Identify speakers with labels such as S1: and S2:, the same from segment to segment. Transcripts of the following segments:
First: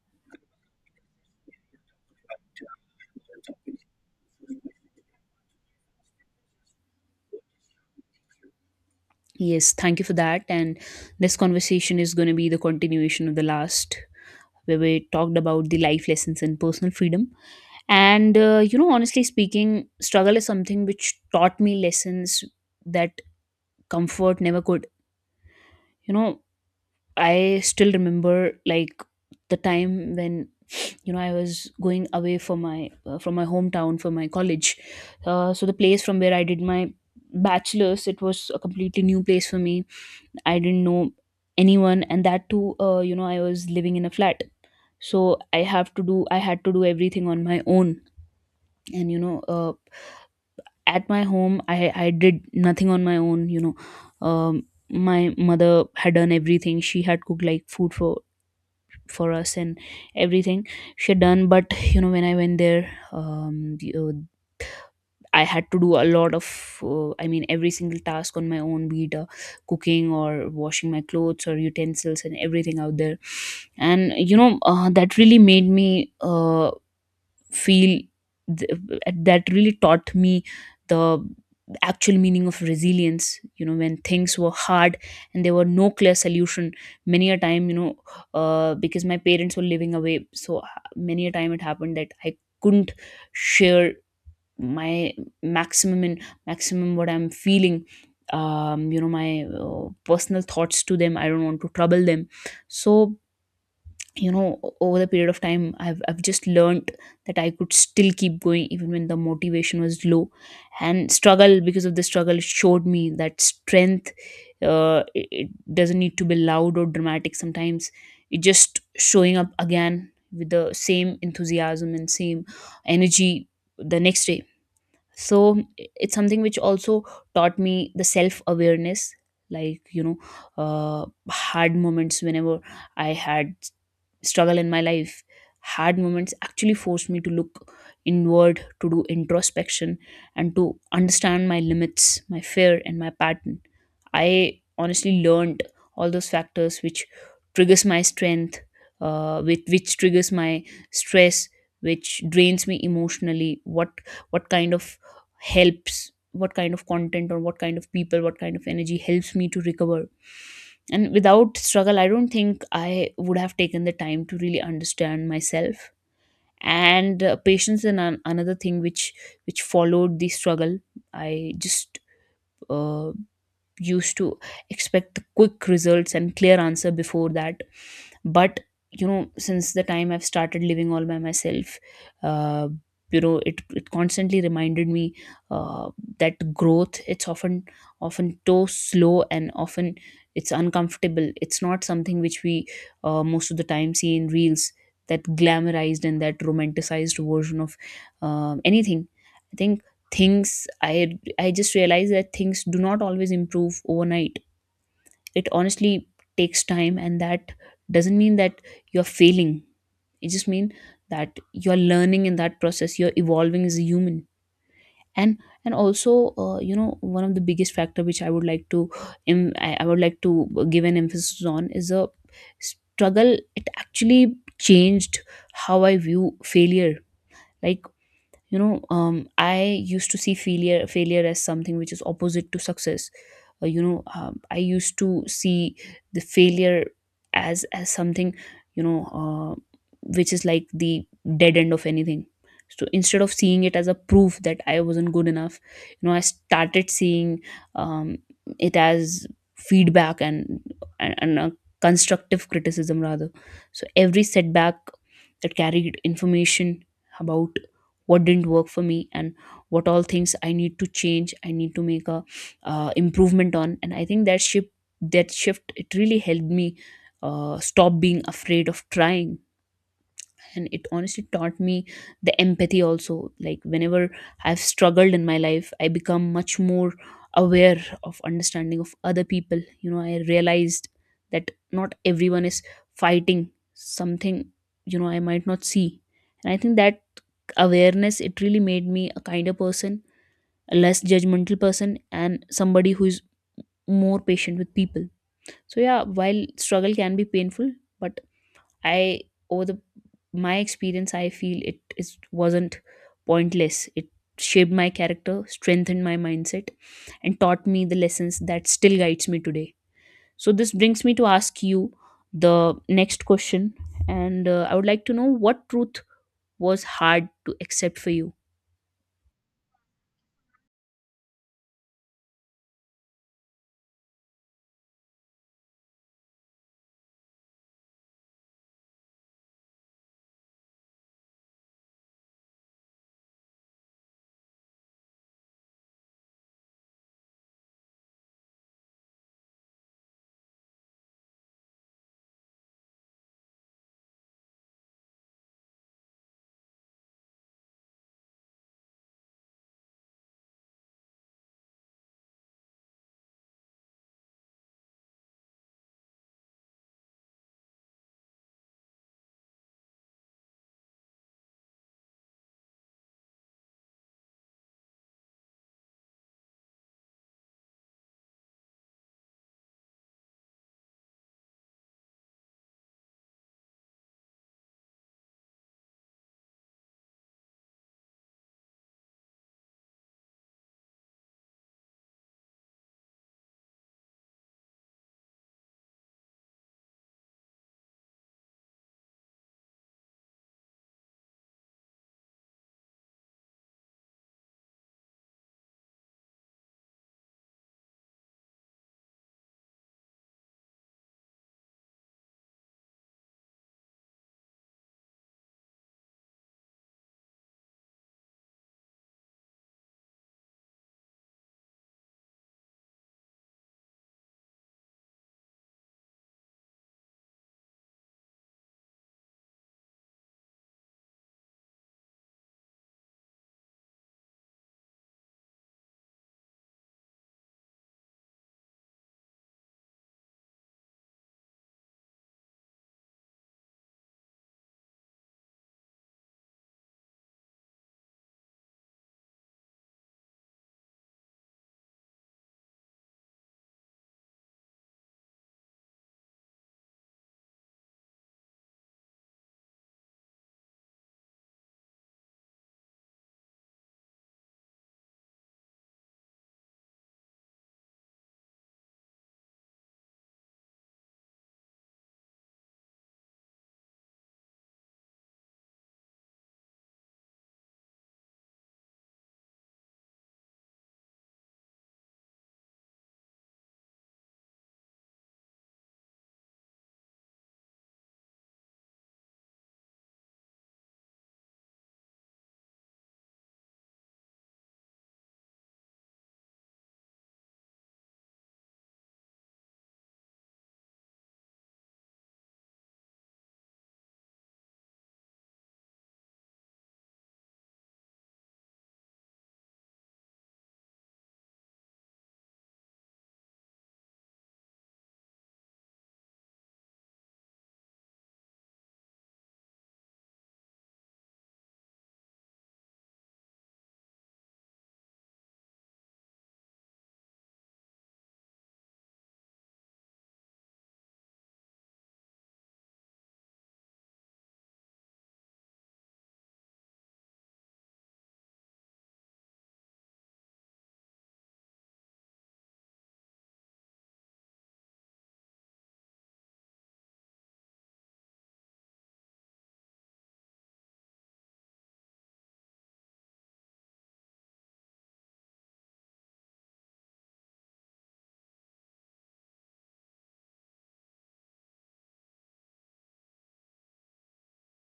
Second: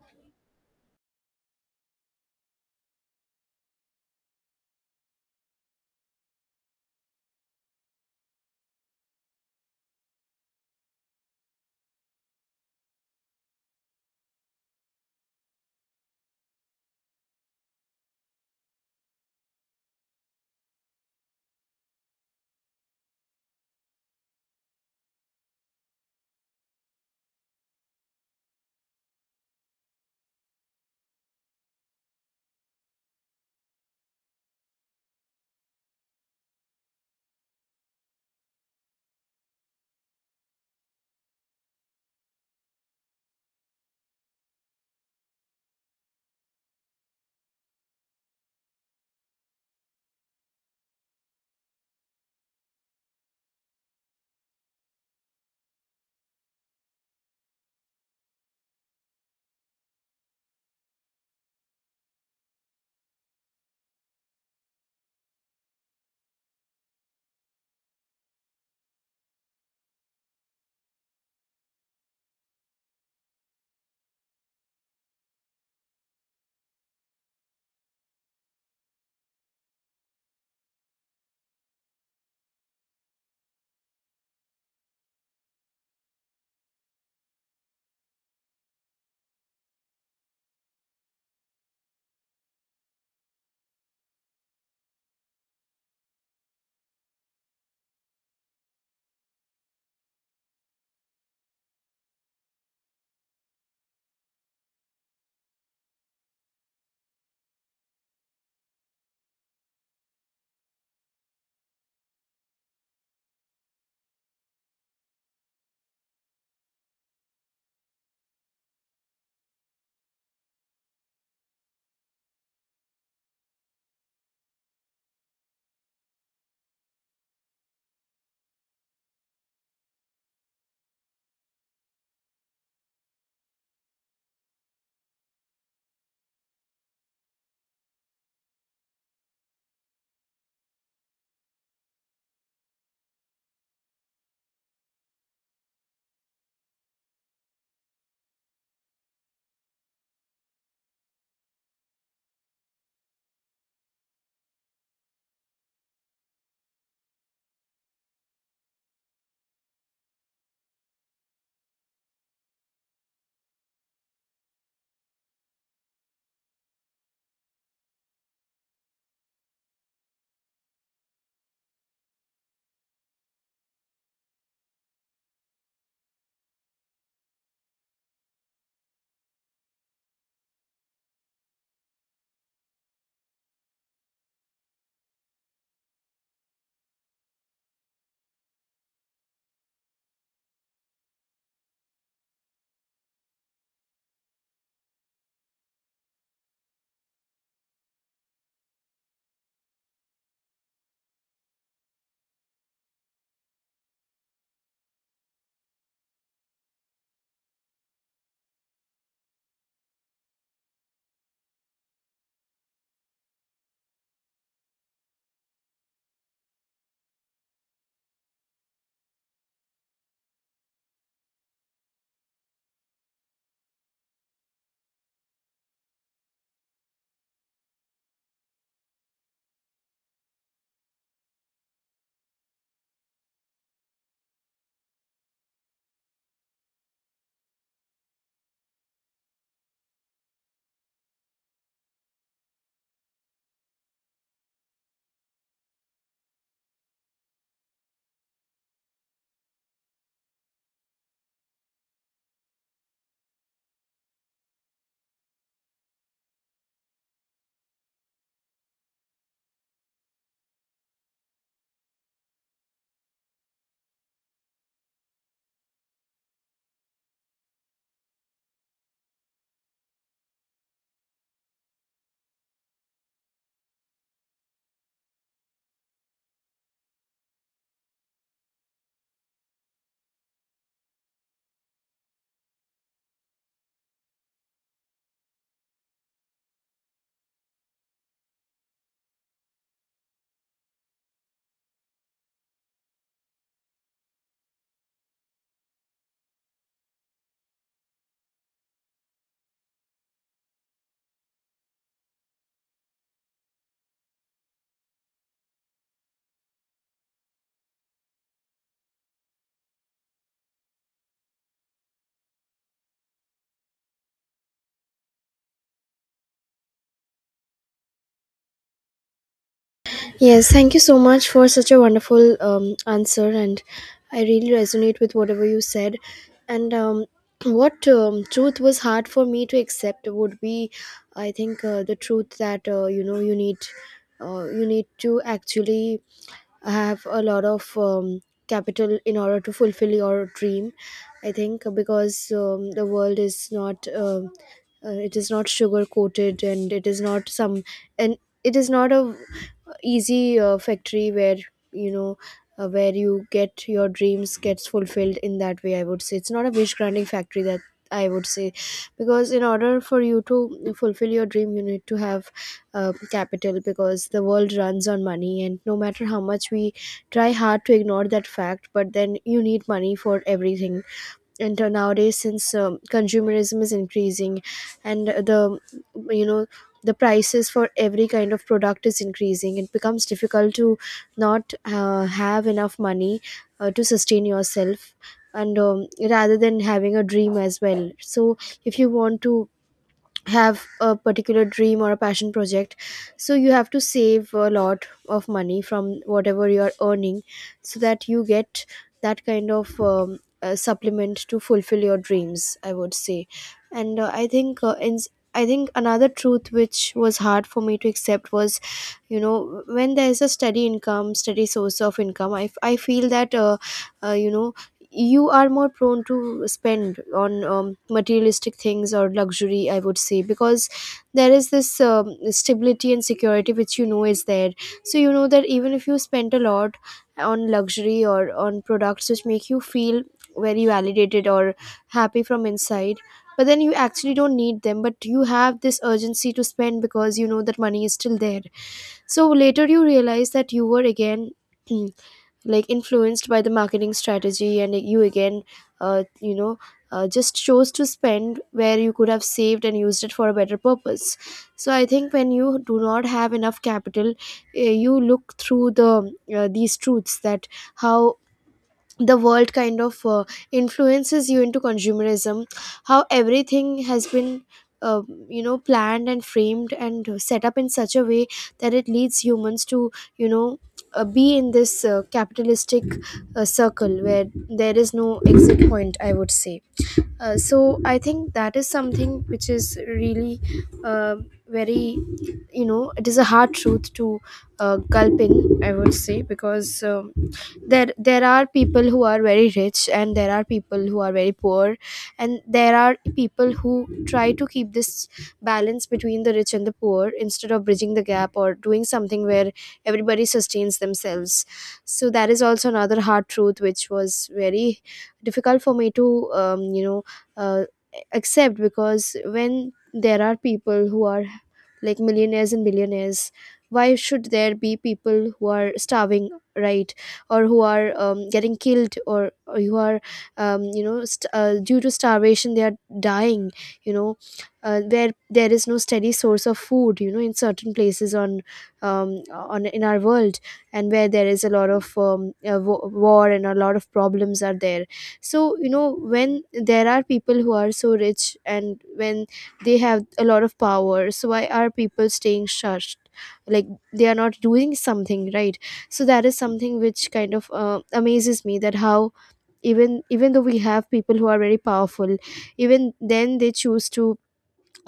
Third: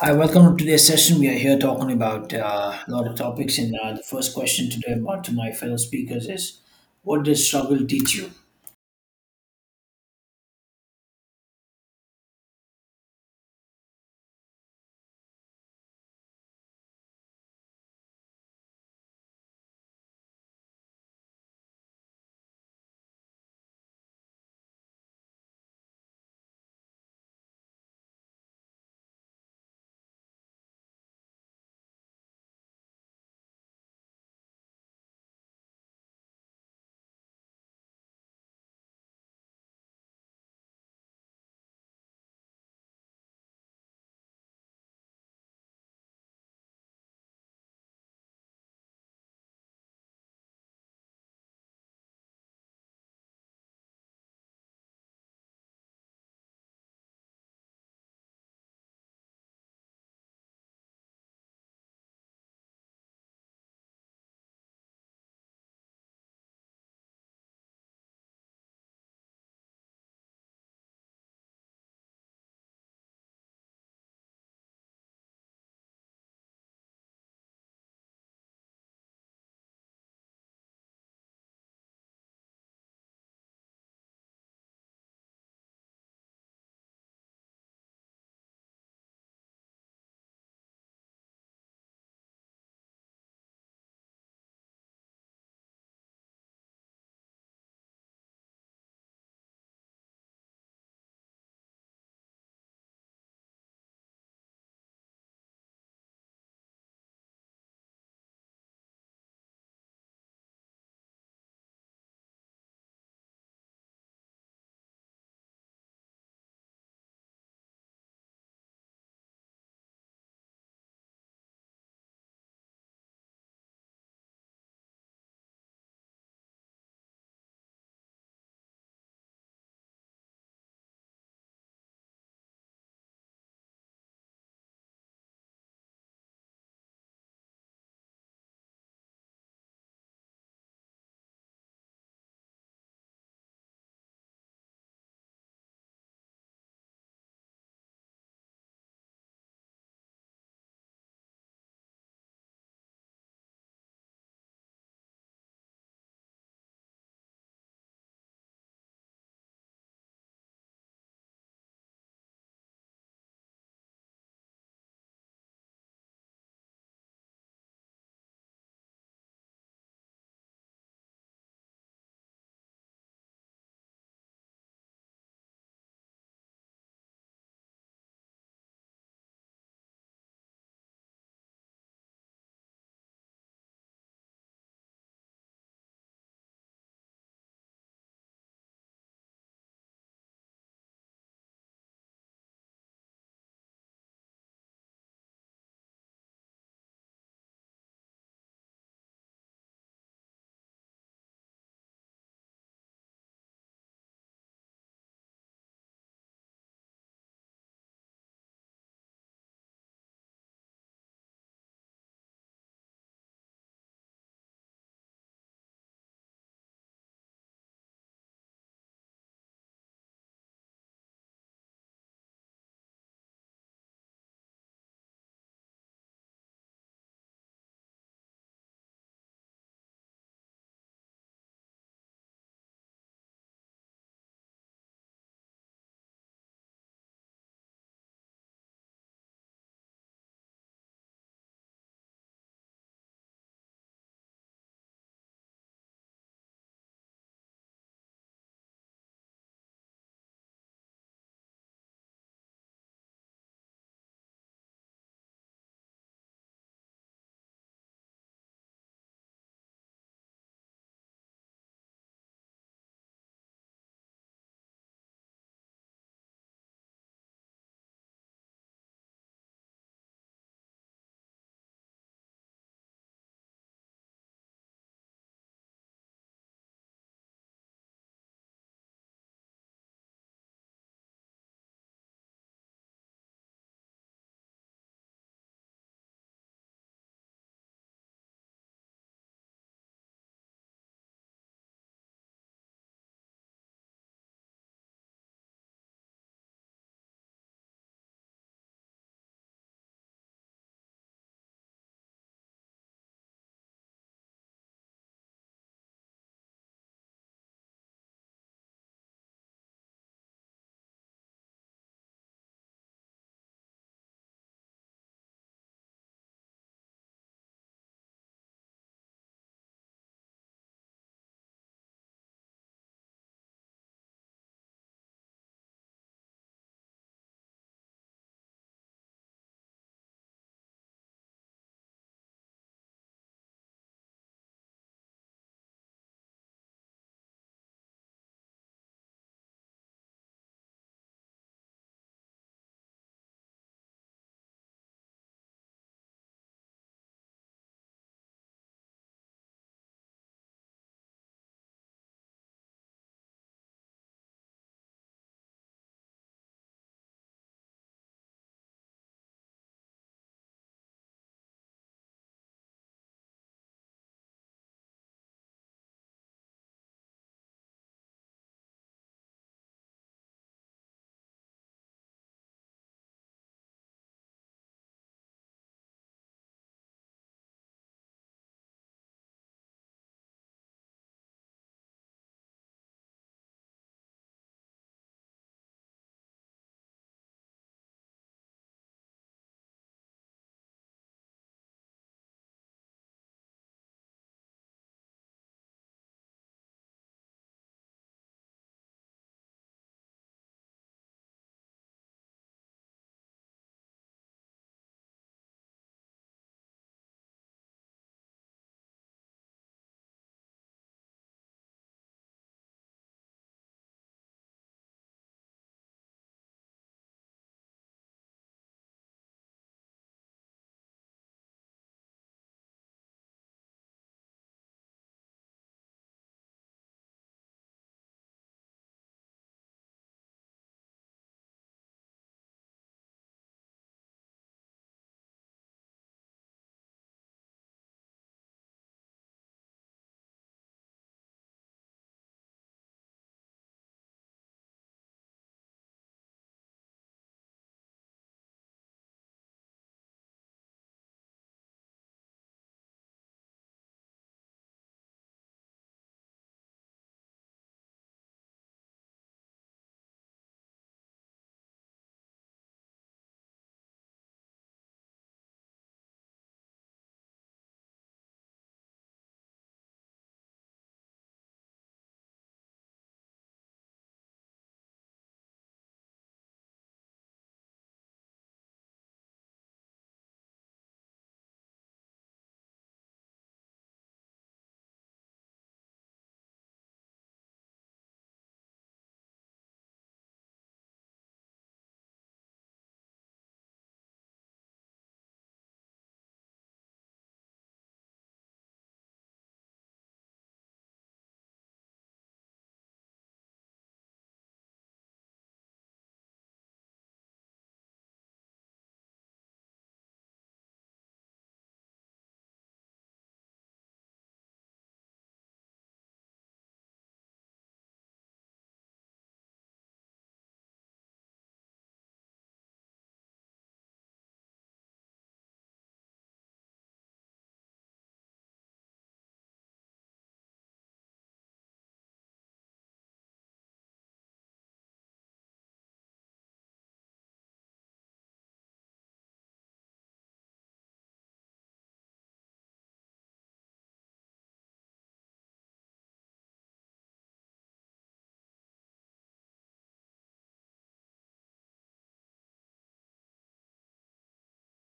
S1: Hi, welcome to today's session. We are here talking about a lot of topics, and the first question today about to my fellow speakers is, what does struggle teach you?
S2: Yes, thank you for that. And this conversation is going to be the continuation of the last, where we talked about the life lessons and personal freedom. And, honestly speaking, struggle is something which taught me lessons that comfort never could. You know, I still remember like the time when I was going away from my hometown for my college. So the place from where I did my bachelor's, it was a completely new place for me. I didn't know anyone, and that too, I was living in a flat. So I had to do everything on my own. And, at my home, I did nothing on my own. My mother had done everything. She had cooked like food for us, and everything she had done. But, you know, when I went there, I had to do a lot of, I mean, every single task on my own, be it cooking or washing my clothes or utensils and everything out there. And, you know, that really made me feel, that really taught me the actual meaning of resilience. You know, when things were hard and there were no clear solution, many a time, because my parents were living away. Many a time it happened that I couldn't share my maximum, and maximum what I'm feeling, you know my personal thoughts to them. I don't want to trouble them. So, you know, over the period of time, I've just learned that I could still keep going even when the motivation was low. And struggle because of the struggle, it showed me that strength, it doesn't need to be loud or dramatic. Sometimes it just showing up again with the same enthusiasm and same energy the next day. So it's something which also taught me the self awareness. Like, uh, hard moments, whenever I had struggle in my life, hard moments actually forced me to look inward, to do introspection, and to understand my limits, my fear, and my pattern. I honestly learned all those factors which triggers my strength, which triggers my stress, which drains me emotionally, what kind of helps, what kind of content or what kind of people, what kind of energy helps me to recover. And without struggle, I don't think I would have taken the time to really understand myself. And patience, and another thing which followed the struggle. I just uh, used to expect the quick results and clear answer before that. But you know, since the time I've started living all by myself, uh, you know, it constantly reminded me uh, that growth, it's often so slow and often it's uncomfortable. It's not something which we most of the time see in reels, that glamorized and that romanticized version of, anything. I think things I just realized that things do not always improve overnight. It honestly takes time, and that doesn't mean that you're failing. It just means that you're learning. In that process, you're evolving as a human. And and also, one of the biggest factor which I would like to I would like to give an emphasis on is a struggle. It actually changed how I view failure. Like, I used to see failure as something which is opposite to success. I used to see the failure as something, you know uh, which is like the dead end of anything. So instead of seeing it as a proof that I wasn't good enough, you know, I started seeing, um, it as feedback, and a constructive criticism rather. So every setback, that carried information about what didn't work for me and what all things I need to change, I need to make a improvement on. And I think that shift, it really helped me stop being afraid of trying. And it honestly taught me the empathy also. Like, whenever I've struggled in my life, I become much more aware of, understanding of other people. You know, I realized that not everyone is fighting something, you know, I might not see. And I think that awareness, it really made me a kinder person, a less judgmental person, and somebody who is more patient with people. So yeah, while struggle can be painful, but I, over the, my experience, I feel it is wasn't pointless. It shaped my character, strengthened my mindset, and taught me the lessons that still guides me today. So this brings me to ask you the next question. And I would like to know, what truth was hard to accept for you?
S3: Yes, thank you so much for such a wonderful answer, and I really resonate with whatever you said. And What truth was hard for me to accept would be, I think, the truth that you need to actually have a lot of capital in order to fulfill your dream. I think because the world is not. It is not sugar coated and it is not some and it is not a easy factory you know where you get your dreams gets fulfilled in that way. I would say it's not a wish granting factory, that I would say, because in order for you to fulfill your dream you need to have capital, because the world runs on money, and no matter how much we try hard to ignore that fact, but then you need money for everything. And nowadays, since consumerism is increasing and the you know the prices for every kind of product is increasing, it becomes difficult to not have enough money to sustain yourself and rather than having a dream as well. So if you want to have a particular dream or a passion project, so you have to save a lot of money from whatever you are earning, so that you get that kind of supplement to fulfill your dreams, I would say. And I think in I think another truth which was hard for me to accept was, you know, when there is a steady income, steady source of income, I feel that uh, you know you are more prone to spend on materialistic things or luxury, I would say, because there is this stability and security which, you know, is there. So you know that even if you spend a lot on luxury or on products which make you feel very validated or happy from inside, but then you actually don't need them, but you have this urgency to spend because you know that money is still there. So later you realize that you were again like influenced by the marketing strategy, and you again, uh, you know just chose to spend where you could have saved and used it for a better purpose. So I think when you do not have enough capital, you look through the these truths, that how the world kind of influences you into consumerism, how everything has been uh, planned and framed and set up in such a way that it leads humans to, you know be in this capitalistic circle where there is no exit point, I would say. So I think that is something which is really uh, very, you know, it is a hard truth to gulp in, I would say, because there are people who are very rich and there are people who are very poor, and there are people who try to keep this balance between the rich and the poor, instead of bridging the gap or doing something where everybody sustains themselves. So that is also another hard truth which was very difficult for me to uh, accept, because when there are people who are like millionaires and billionaires, why should there be people who are starving, right? Or who are getting killed, or who are, due to starvation, they are dying, you know, where there is no steady source of food, you know, in certain places on, on in our world, and where there is a lot of war and a lot of problems are there. So you know, when there are people who are so rich and when they have a lot of power, so why are people staying shushed? Like, they are not doing something right. So that is something which kind of amazes me, that how even though we have people who are very powerful, even then they choose to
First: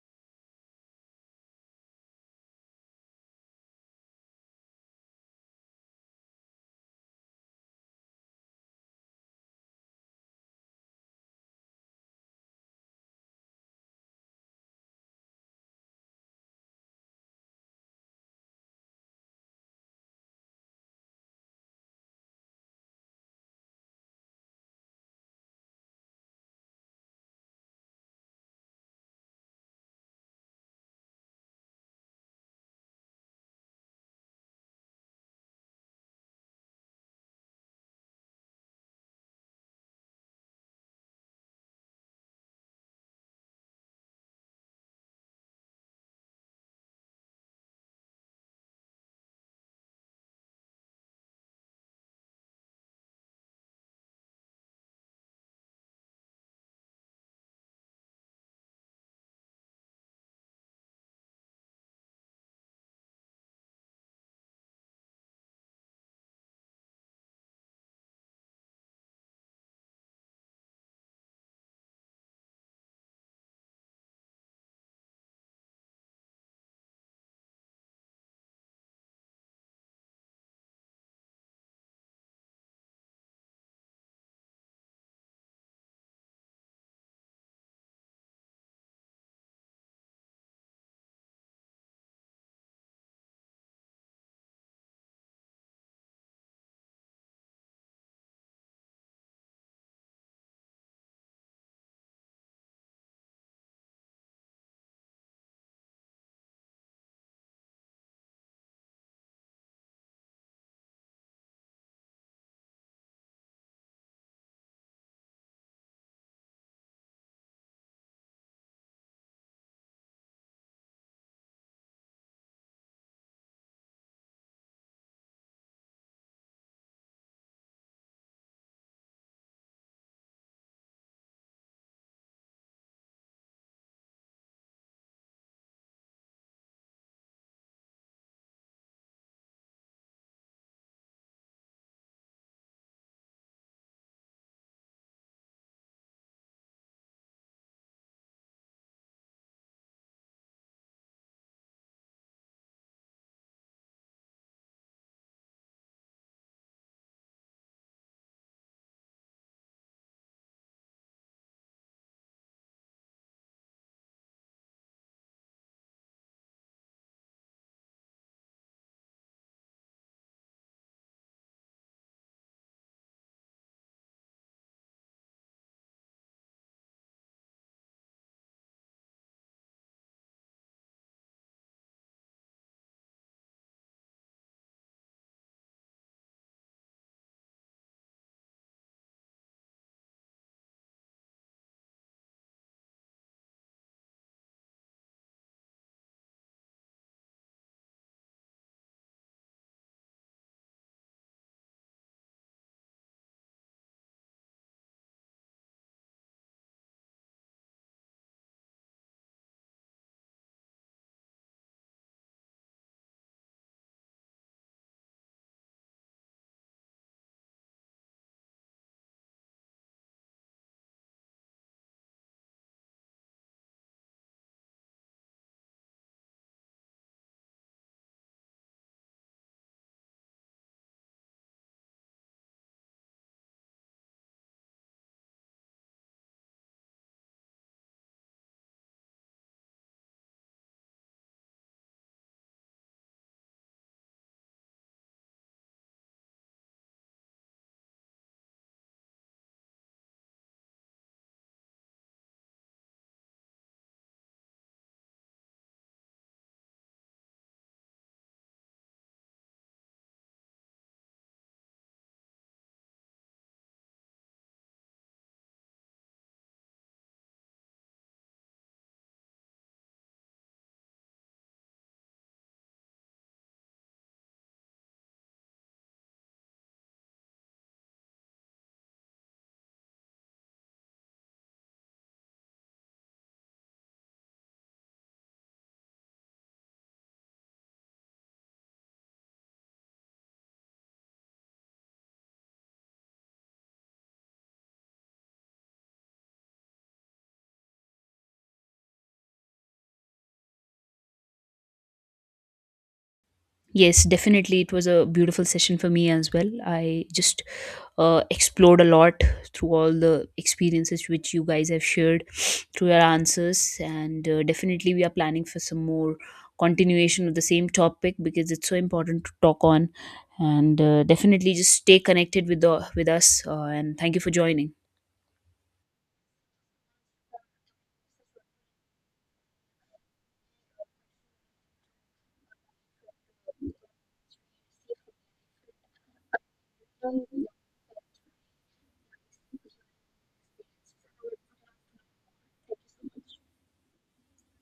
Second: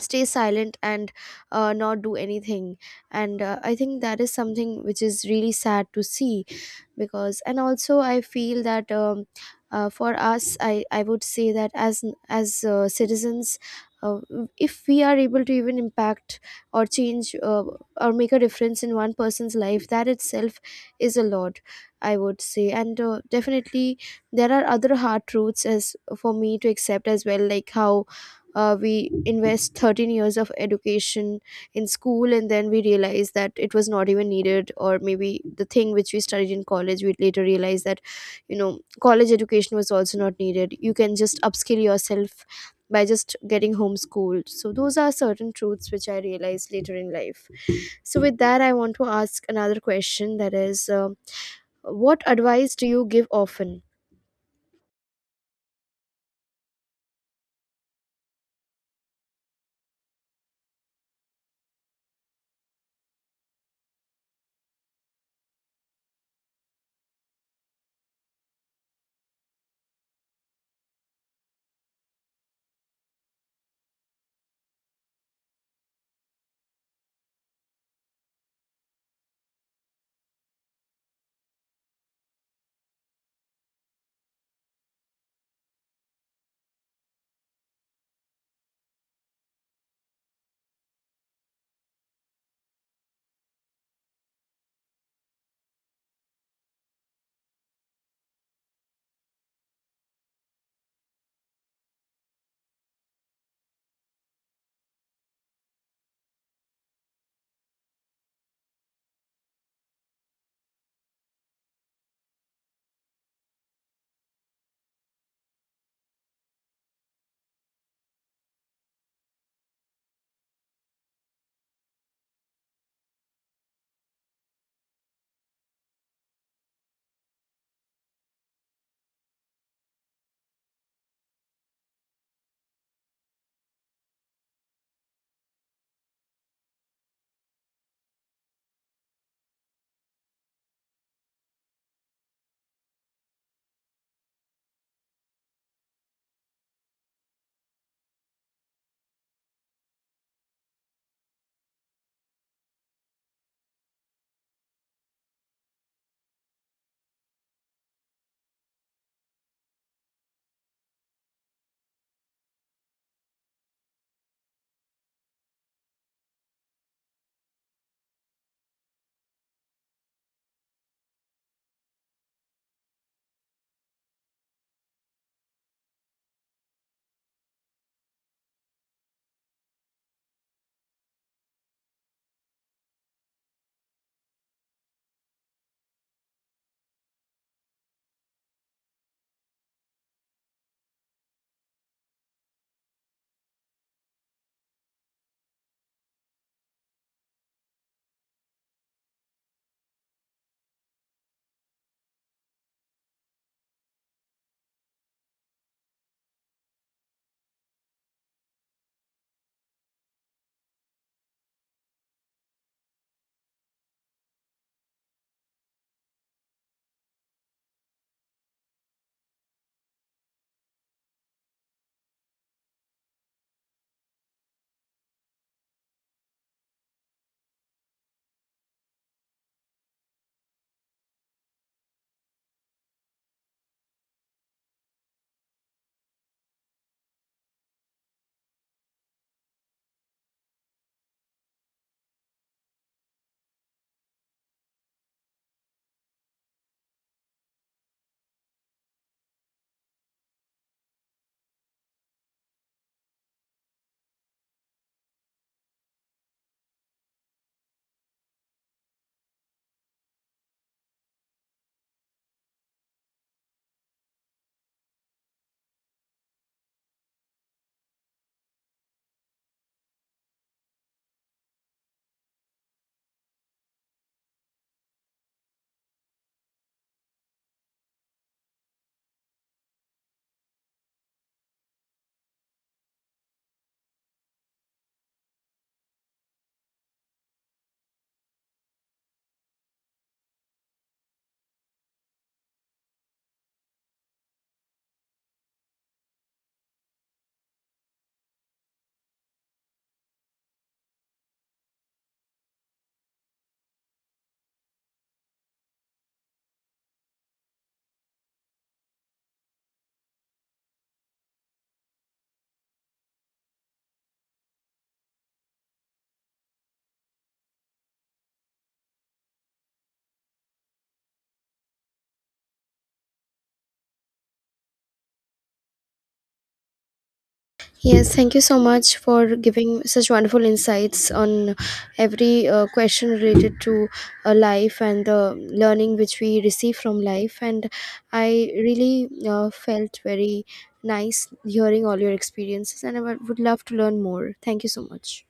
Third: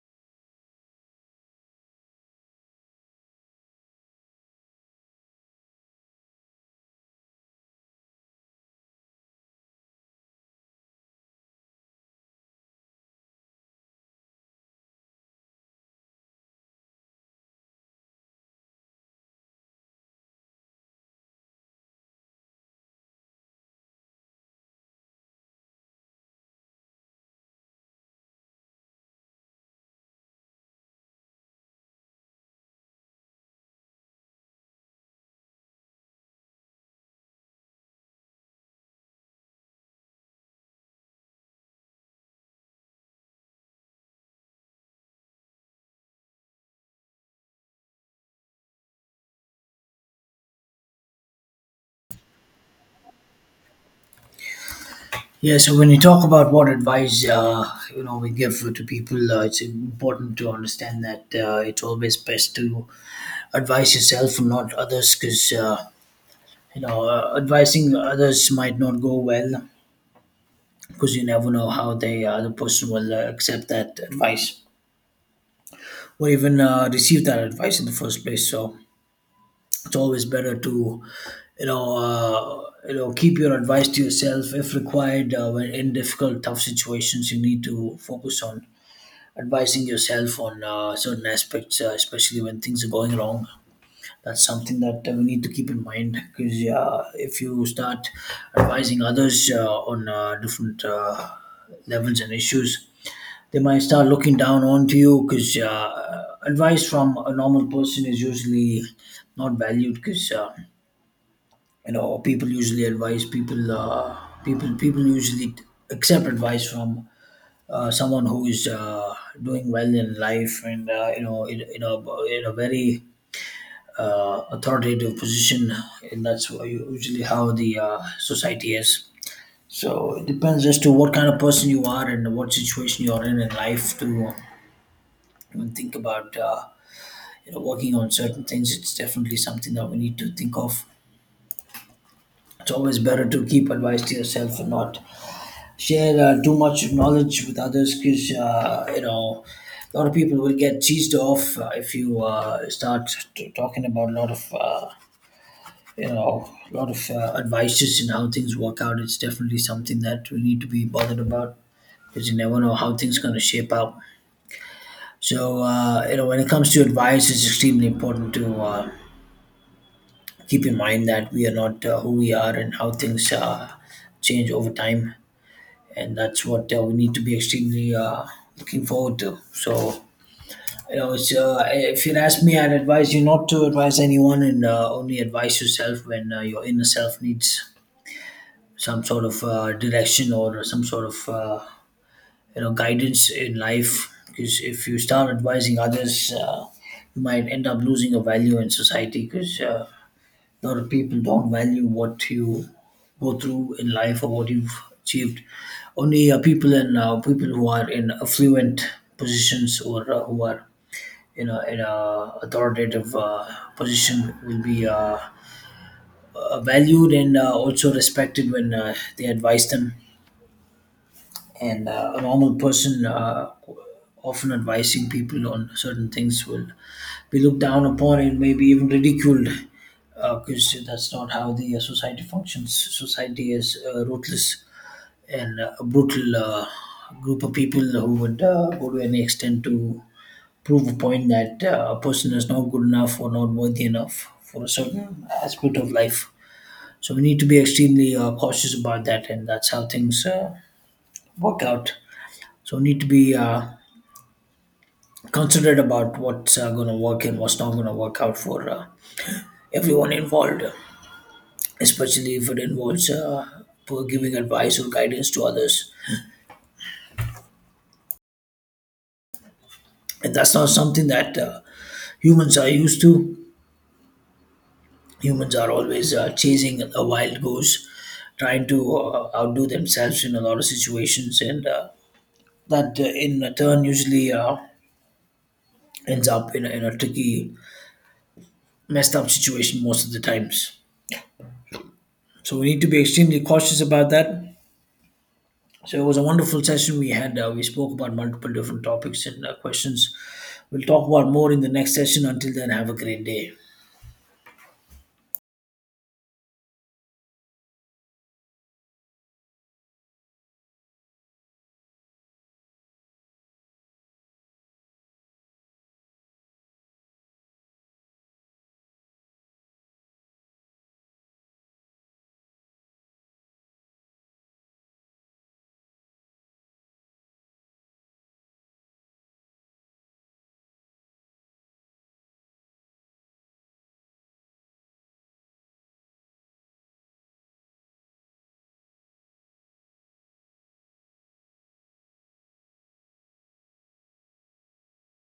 S3: stay silent and not do anything. And I think that is something which is really sad to see. Because, and also I feel that for us, I would say that as citizens, uh, if we are able to even impact or change or make a difference in one person's life, that itself is a lot, I would say. And definitely, there are other hard truths as for me to accept as well, like how we invest 13 years of education in school, and then we realized that it was not even needed, or maybe the thing which we studied in college, we later realized that, you know, college education was also not needed, you can just upskill yourself by just getting homeschooled. So those are certain truths which I realized later in life. So with that, I want to ask another question, that is, what advice do you give often?
S1: Yeah, so when you talk about what advice you know we give to people, it's important to understand that it's always best to advise yourself and not others, because you know advising others might not go well, because you never know how the person will accept that advice or even receive that advice in the first place. So it's always better to you know keep your advice to yourself if required when in difficult tough situations you need to focus on advising yourself on certain aspects especially when things are going wrong. That's something that we need to keep in mind, because if you start advising others on different levels and issues, they might start looking down onto you, because advice from a normal person is usually not valued, because you know people usually advise people people usually accept advice from someone who is doing well in life, and you know in a very authoritative position, and usually how the society is. So it depends as to what kind of person you are and what situation you are in life to even think about you know working on certain things. It's definitely something that we need to think of. It's always better to keep advice to yourself and not share too much knowledge with others, because you know a lot of people will get cheesed off if you start talking about a lot of you know a lot of advices and how things work out. It's definitely something that we need to be bothered about, because you never know how things going to shape out. So you know, when it comes to advice, it's extremely important to keep in mind that we are not who we are and how things change over time, and that's what we need to be extremely looking forward to. So, you know, it's, if you ask me, I'd advise you not to advise anyone, and only advise yourself when your inner self needs some sort of direction or some sort of you know guidance in life. Because if you start advising others, you might end up losing your value in society. Because a lot of people don't value what you go through in life or what you've achieved. Only people who are in affluent positions, or who are in a authoritative position will be valued and also respected when they advise them, and a normal person often advising people on certain things will be looked down upon and maybe even ridiculed, because that's not how the society functions. Society is ruthless and a brutal group of people who would go to any extent to prove a point that a person is not good enough or not worthy enough for a certain aspect of life. So we need to be extremely cautious about that, and that's how things work out. So need to be considerate about what's going to work and what's not going to work out for everyone involved, especially if it involves for giving advice or guidance to others. And that's not something that humans are used to. Humans are always chasing a wild goose, trying to outdo themselves in a lot of situations, and that in turn usually ends up in in a tricky, messed up situation most of the times. So we need to be extremely cautious about that. So it was a wonderful session we had. We spoke about multiple different topics and questions. We'll talk about more in the next session. Until then, have a great day.
S2: Yes, definitely. It was a beautiful session for me as well. I just explored a lot through all the experiences which you guys have shared through your answers. And definitely, we are planning for some more continuation of the same topic because it's so important to talk on. And definitely, just stay connected with us. And thank you for joining.
S3: Yes, thank you so much for giving such wonderful insights on every question related to life and the learning which we receive from life. And I really felt very nice hearing all your experiences, and I would love to learn more. Thank you so much.